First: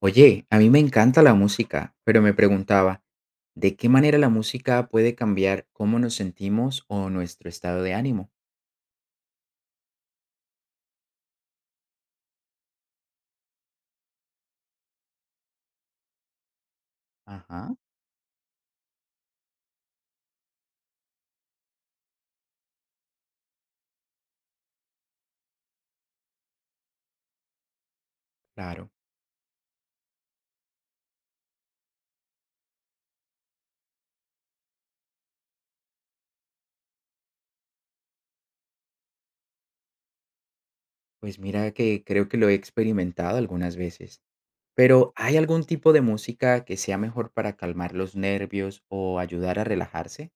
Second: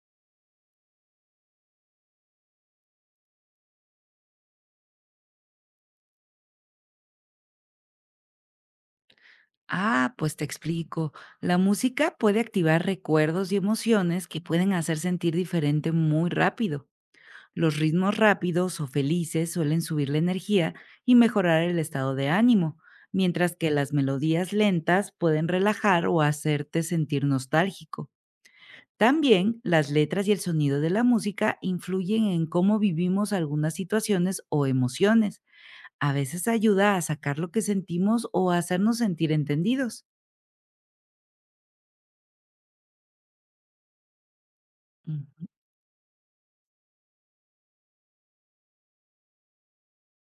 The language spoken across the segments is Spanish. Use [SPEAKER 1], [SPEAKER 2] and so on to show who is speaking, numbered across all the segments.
[SPEAKER 1] Oye, a mí me encanta la música, pero me preguntaba, ¿de qué manera la música puede cambiar cómo nos sentimos o nuestro estado de ánimo?
[SPEAKER 2] Ah, pues te explico. La música puede activar recuerdos y emociones que pueden hacer sentir diferente muy rápido.
[SPEAKER 1] Ajá,
[SPEAKER 2] Los ritmos rápidos o felices suelen subir la energía y mejorar el estado de ánimo, mientras que las melodías lentas pueden relajar o hacerte sentir nostálgico.
[SPEAKER 1] claro.
[SPEAKER 2] También las letras y el sonido de la música influyen en cómo vivimos algunas situaciones o emociones. A veces ayuda a sacar lo que sentimos o a hacernos sentir entendidos.
[SPEAKER 1] Pues mira que creo que lo he experimentado algunas veces. Pero ¿hay
[SPEAKER 2] Mm.
[SPEAKER 1] algún tipo de música que sea mejor para calmar los nervios o ayudar a relajarse?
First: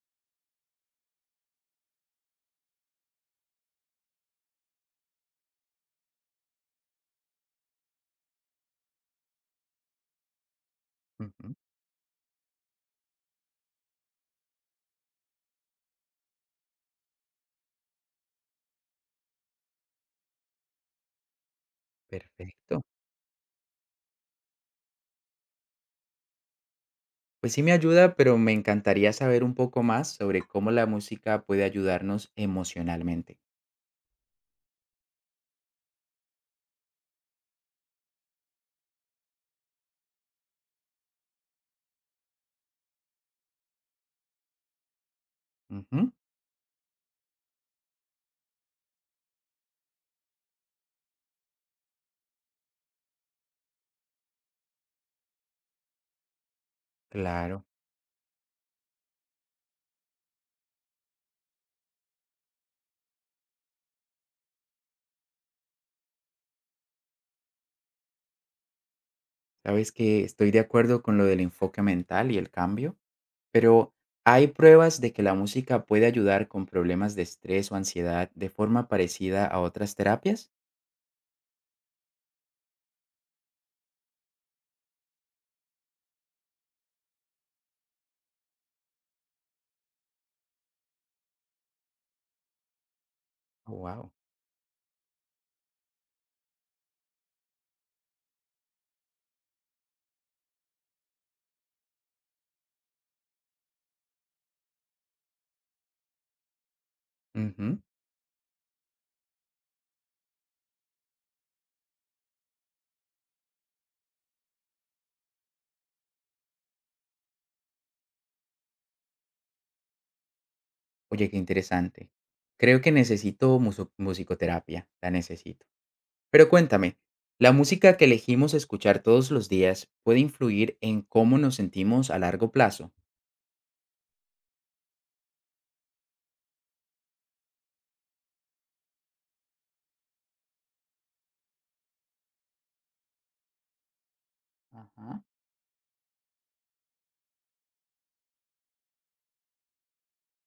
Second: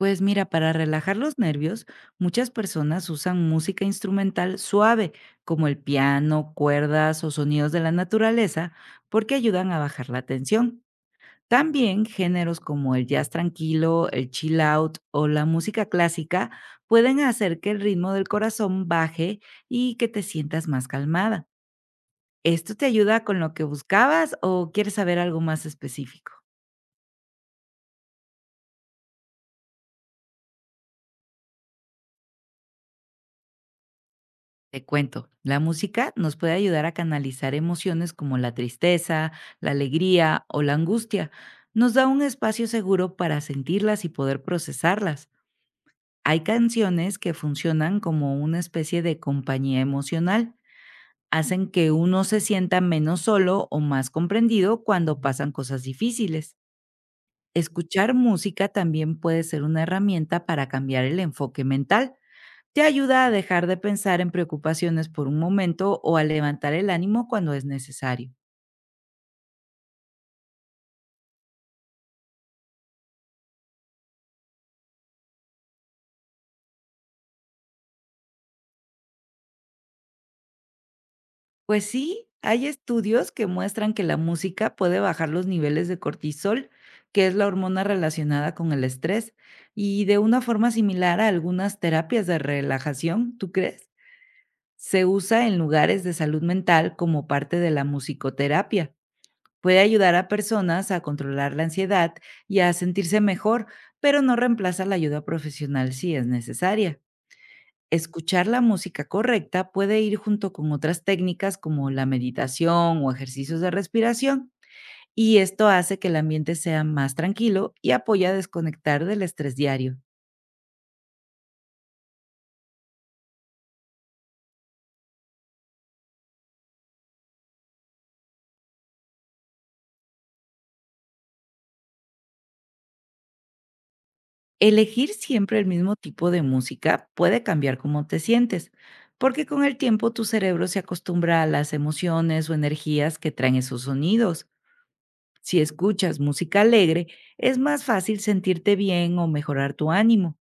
[SPEAKER 2] Pues mira, para relajar los nervios, muchas personas usan música instrumental suave, como el piano, cuerdas o sonidos de la naturaleza, porque ayudan a bajar la tensión.
[SPEAKER 1] Ujú,
[SPEAKER 2] También géneros como el jazz tranquilo, el chill out o la música clásica pueden hacer que el ritmo del corazón baje y que te sientas más calmada. ¿Esto
[SPEAKER 1] perfecto.
[SPEAKER 2] te ayuda con lo que buscabas o quieres saber algo más específico?
[SPEAKER 1] Pues sí me ayuda, pero me encantaría saber un poco más sobre cómo la música puede ayudarnos emocionalmente.
[SPEAKER 2] Te cuento, la música nos puede ayudar a canalizar emociones como la tristeza, la alegría o la angustia. Nos da un espacio seguro para sentirlas y poder procesarlas.
[SPEAKER 1] Ujú,
[SPEAKER 2] Hay canciones que funcionan como una especie de compañía emocional. Hacen que uno se sienta menos solo o más comprendido cuando pasan cosas difíciles.
[SPEAKER 1] claro.
[SPEAKER 2] Escuchar música también puede ser una herramienta para cambiar el enfoque mental, te ayuda a dejar de pensar en preocupaciones por un momento o a levantar el ánimo cuando es necesario.
[SPEAKER 1] Sabes que estoy de acuerdo con lo del enfoque mental y el cambio, pero ¿hay pruebas de que la música puede ayudar con problemas de estrés o ansiedad de forma parecida a otras terapias?
[SPEAKER 2] Pues sí, hay estudios que muestran que la música puede bajar los niveles de cortisol, que es la hormona relacionada con el estrés, y de una forma similar a algunas terapias de relajación, ¿tú crees?
[SPEAKER 1] Wow.
[SPEAKER 2] Se usa en lugares de salud mental como parte de la musicoterapia. Puede ayudar a personas a controlar la ansiedad y a sentirse mejor, pero no reemplaza la ayuda profesional si es necesaria. Escuchar la música correcta puede ir junto con otras técnicas como la meditación o ejercicios de respiración, y esto hace que el ambiente sea más tranquilo y apoya a desconectar del estrés diario.
[SPEAKER 1] Oye, qué interesante. Creo que necesito musicoterapia, la necesito. Pero cuéntame, ¿la música que elegimos escuchar todos los días puede influir en cómo nos sentimos a largo plazo?
[SPEAKER 2] Elegir siempre el mismo tipo de música puede cambiar cómo te sientes, porque con el tiempo tu cerebro se acostumbra a las emociones o energías que traen esos sonidos.
[SPEAKER 1] Ajá.
[SPEAKER 2] Si escuchas música alegre, es más fácil sentirte bien o mejorar tu ánimo.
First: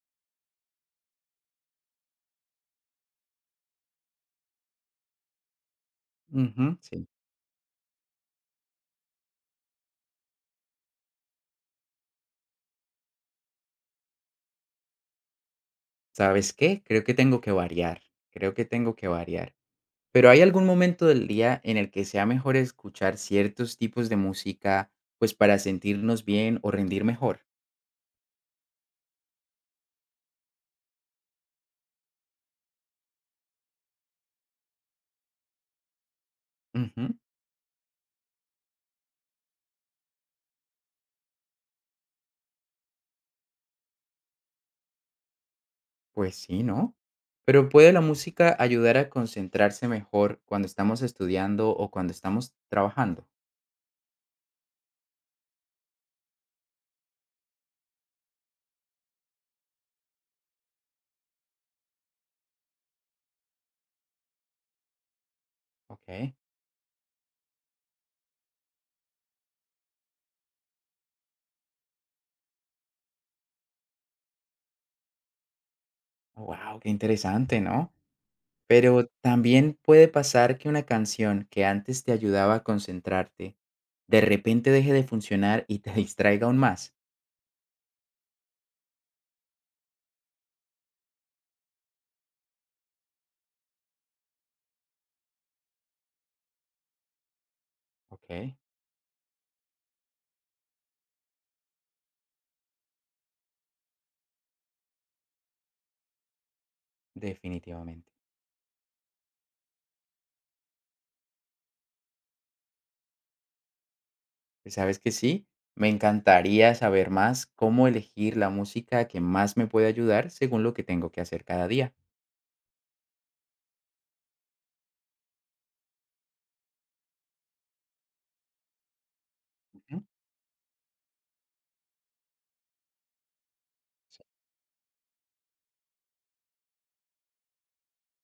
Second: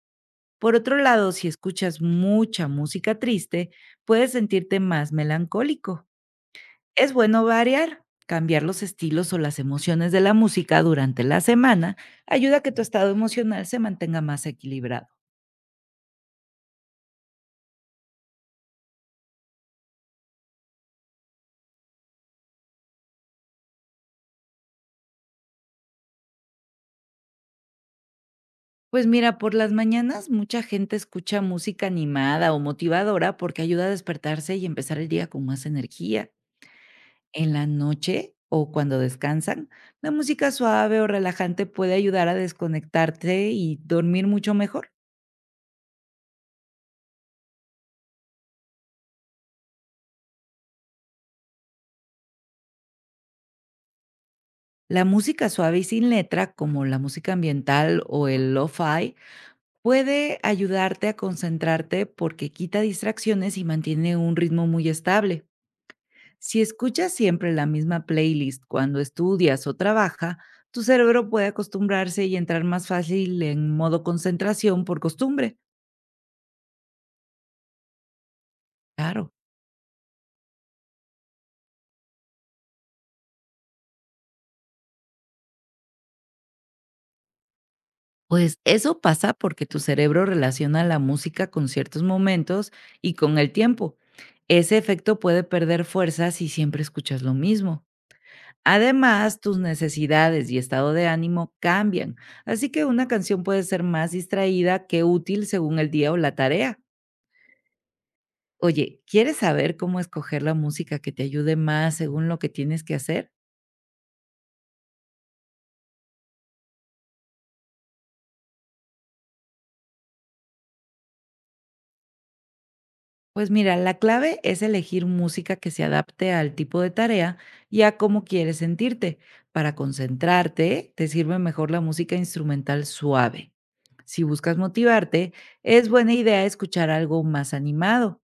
[SPEAKER 2] Por otro lado, si escuchas mucha música triste, puedes sentirte más melancólico.
[SPEAKER 1] Ujú, sí.
[SPEAKER 2] Es bueno variar, cambiar los estilos o las emociones de la música durante la semana ayuda a que tu estado emocional se mantenga más equilibrado.
[SPEAKER 1] ¿Sabes qué? Creo que tengo que variar. Creo que tengo que variar. Pero, ¿hay algún momento del día en el que sea mejor escuchar ciertos tipos de música, pues, para sentirnos bien o rendir mejor?
[SPEAKER 2] Pues mira, por las mañanas mucha gente escucha música animada o motivadora porque ayuda a despertarse y empezar el día con más energía.
[SPEAKER 1] Ujú,
[SPEAKER 2] En la noche o cuando descansan, la música suave o relajante puede ayudar a desconectarte y dormir mucho mejor.
[SPEAKER 1] pues sí, ¿no? Pero, ¿puede la música ayudar a concentrarse mejor cuando estamos estudiando o cuando estamos trabajando?
[SPEAKER 2] La música suave y sin letra, como la música ambiental o el lo-fi, puede ayudarte a concentrarte porque quita distracciones y mantiene un ritmo muy estable.
[SPEAKER 1] Okey.
[SPEAKER 2] Si escuchas siempre la misma playlist cuando estudias o trabaja, tu cerebro puede acostumbrarse y entrar más fácil en modo concentración por costumbre.
[SPEAKER 1] Wow, qué interesante, ¿no? Pero,
[SPEAKER 2] Claro.
[SPEAKER 1] ¿también puede pasar que una canción que antes te ayudaba a concentrarte, de repente deje de funcionar y te distraiga aún más?
[SPEAKER 2] Pues eso pasa porque tu cerebro relaciona la música con ciertos momentos y con el tiempo. Ese efecto puede perder fuerza si siempre escuchas lo mismo.
[SPEAKER 1] Okey,
[SPEAKER 2] Además, tus necesidades y estado de ánimo cambian, así que una canción puede ser más distraída que útil según el día o la tarea.
[SPEAKER 1] definitivamente.
[SPEAKER 2] Oye, ¿quieres saber cómo escoger la música que te ayude más según lo que tienes que hacer?
[SPEAKER 1] Pues, ¿sabes que sí? Me encantaría saber más cómo elegir la música que más me puede ayudar según lo que tengo que hacer cada día.
[SPEAKER 2] Pues mira, la clave es elegir música que se adapte al tipo de tarea y a cómo quieres sentirte. Para
[SPEAKER 1] Ujú,
[SPEAKER 2] concentrarte, te sirve mejor la música instrumental suave. Si
[SPEAKER 1] sí.
[SPEAKER 2] buscas motivarte, es buena idea escuchar algo más animado.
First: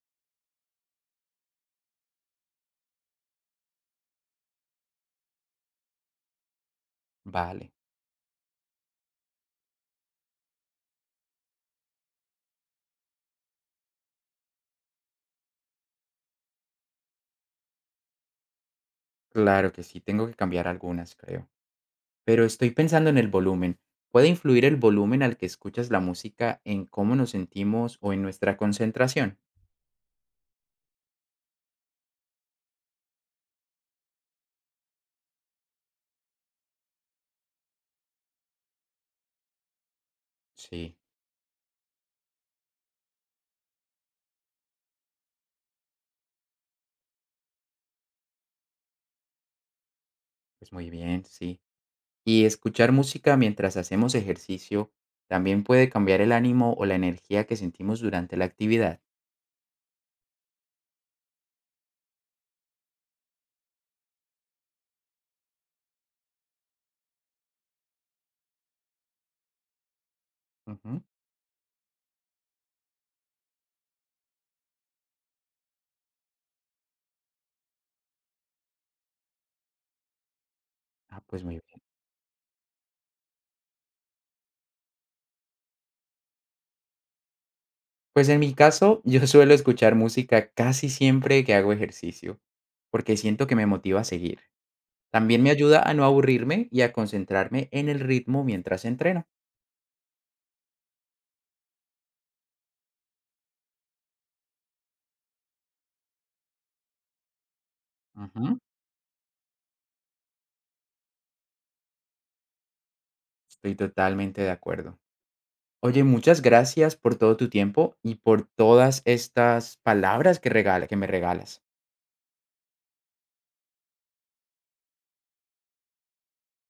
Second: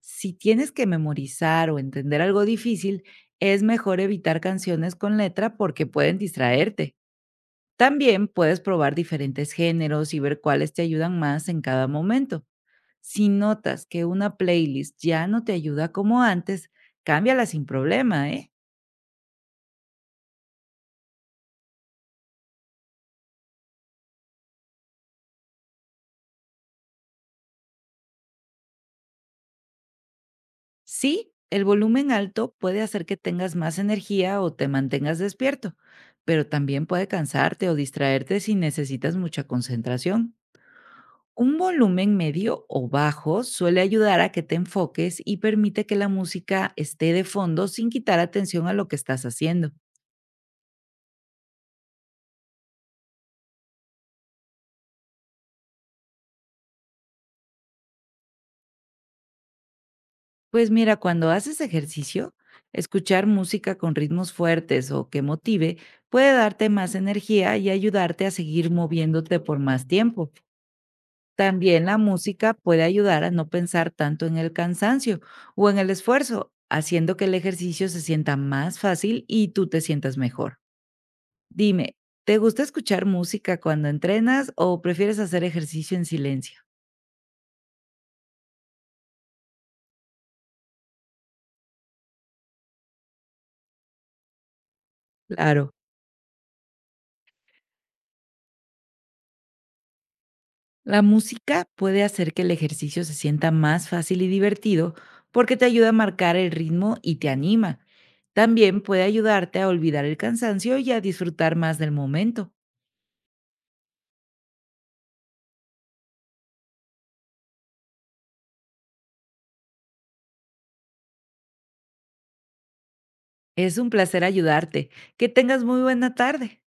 [SPEAKER 2] Si tienes que memorizar o entender algo difícil, es mejor evitar canciones con letra porque pueden distraerte.
[SPEAKER 1] Vale,
[SPEAKER 2] También puedes probar diferentes géneros y ver cuáles te ayudan más en cada momento. Si notas que una playlist ya no te ayuda como antes, cámbiala sin problema, ¿eh?
[SPEAKER 1] claro que sí, tengo que cambiar algunas, creo. Pero estoy pensando en el volumen. ¿Puede influir el volumen al que escuchas la música en cómo nos sentimos o en nuestra concentración?
[SPEAKER 2] Sí, el volumen alto puede hacer que tengas más energía o te mantengas despierto, pero también puede cansarte o distraerte si necesitas mucha concentración.
[SPEAKER 1] Sí,
[SPEAKER 2] Un volumen medio o bajo suele ayudar a que te enfoques y permite que la música esté de fondo sin quitar atención a lo que estás haciendo.
[SPEAKER 1] pues muy bien, sí. ¿Y escuchar música mientras hacemos ejercicio también puede cambiar el ánimo o la energía que sentimos durante la actividad?
[SPEAKER 2] Pues mira, cuando haces ejercicio, escuchar música con ritmos fuertes o que motive puede darte más energía y ayudarte a seguir moviéndote por más tiempo.
[SPEAKER 1] Ujú.
[SPEAKER 2] También la música puede ayudar a no pensar tanto en el cansancio o en el esfuerzo, haciendo que el ejercicio se sienta más fácil y tú te sientas mejor.
[SPEAKER 1] Ah, pues muy bien.
[SPEAKER 2] Dime, ¿te gusta escuchar música cuando entrenas o prefieres hacer ejercicio en silencio?
[SPEAKER 1] Pues en mi caso, yo suelo escuchar música casi siempre que hago ejercicio, porque siento que me motiva a seguir. También me
[SPEAKER 2] Claro.
[SPEAKER 1] ayuda a no aburrirme y a concentrarme en el ritmo mientras entreno.
[SPEAKER 2] La música puede hacer que el ejercicio se sienta más fácil y divertido porque te ayuda a marcar el ritmo y te anima.
[SPEAKER 1] Ujú,
[SPEAKER 2] También puede ayudarte a olvidar el cansancio y a disfrutar más del momento.
[SPEAKER 1] estoy totalmente de acuerdo. Oye, muchas gracias por todo tu tiempo y por todas estas palabras que regala, que me regalas.
[SPEAKER 2] Es un placer ayudarte. Que tengas muy buena tarde.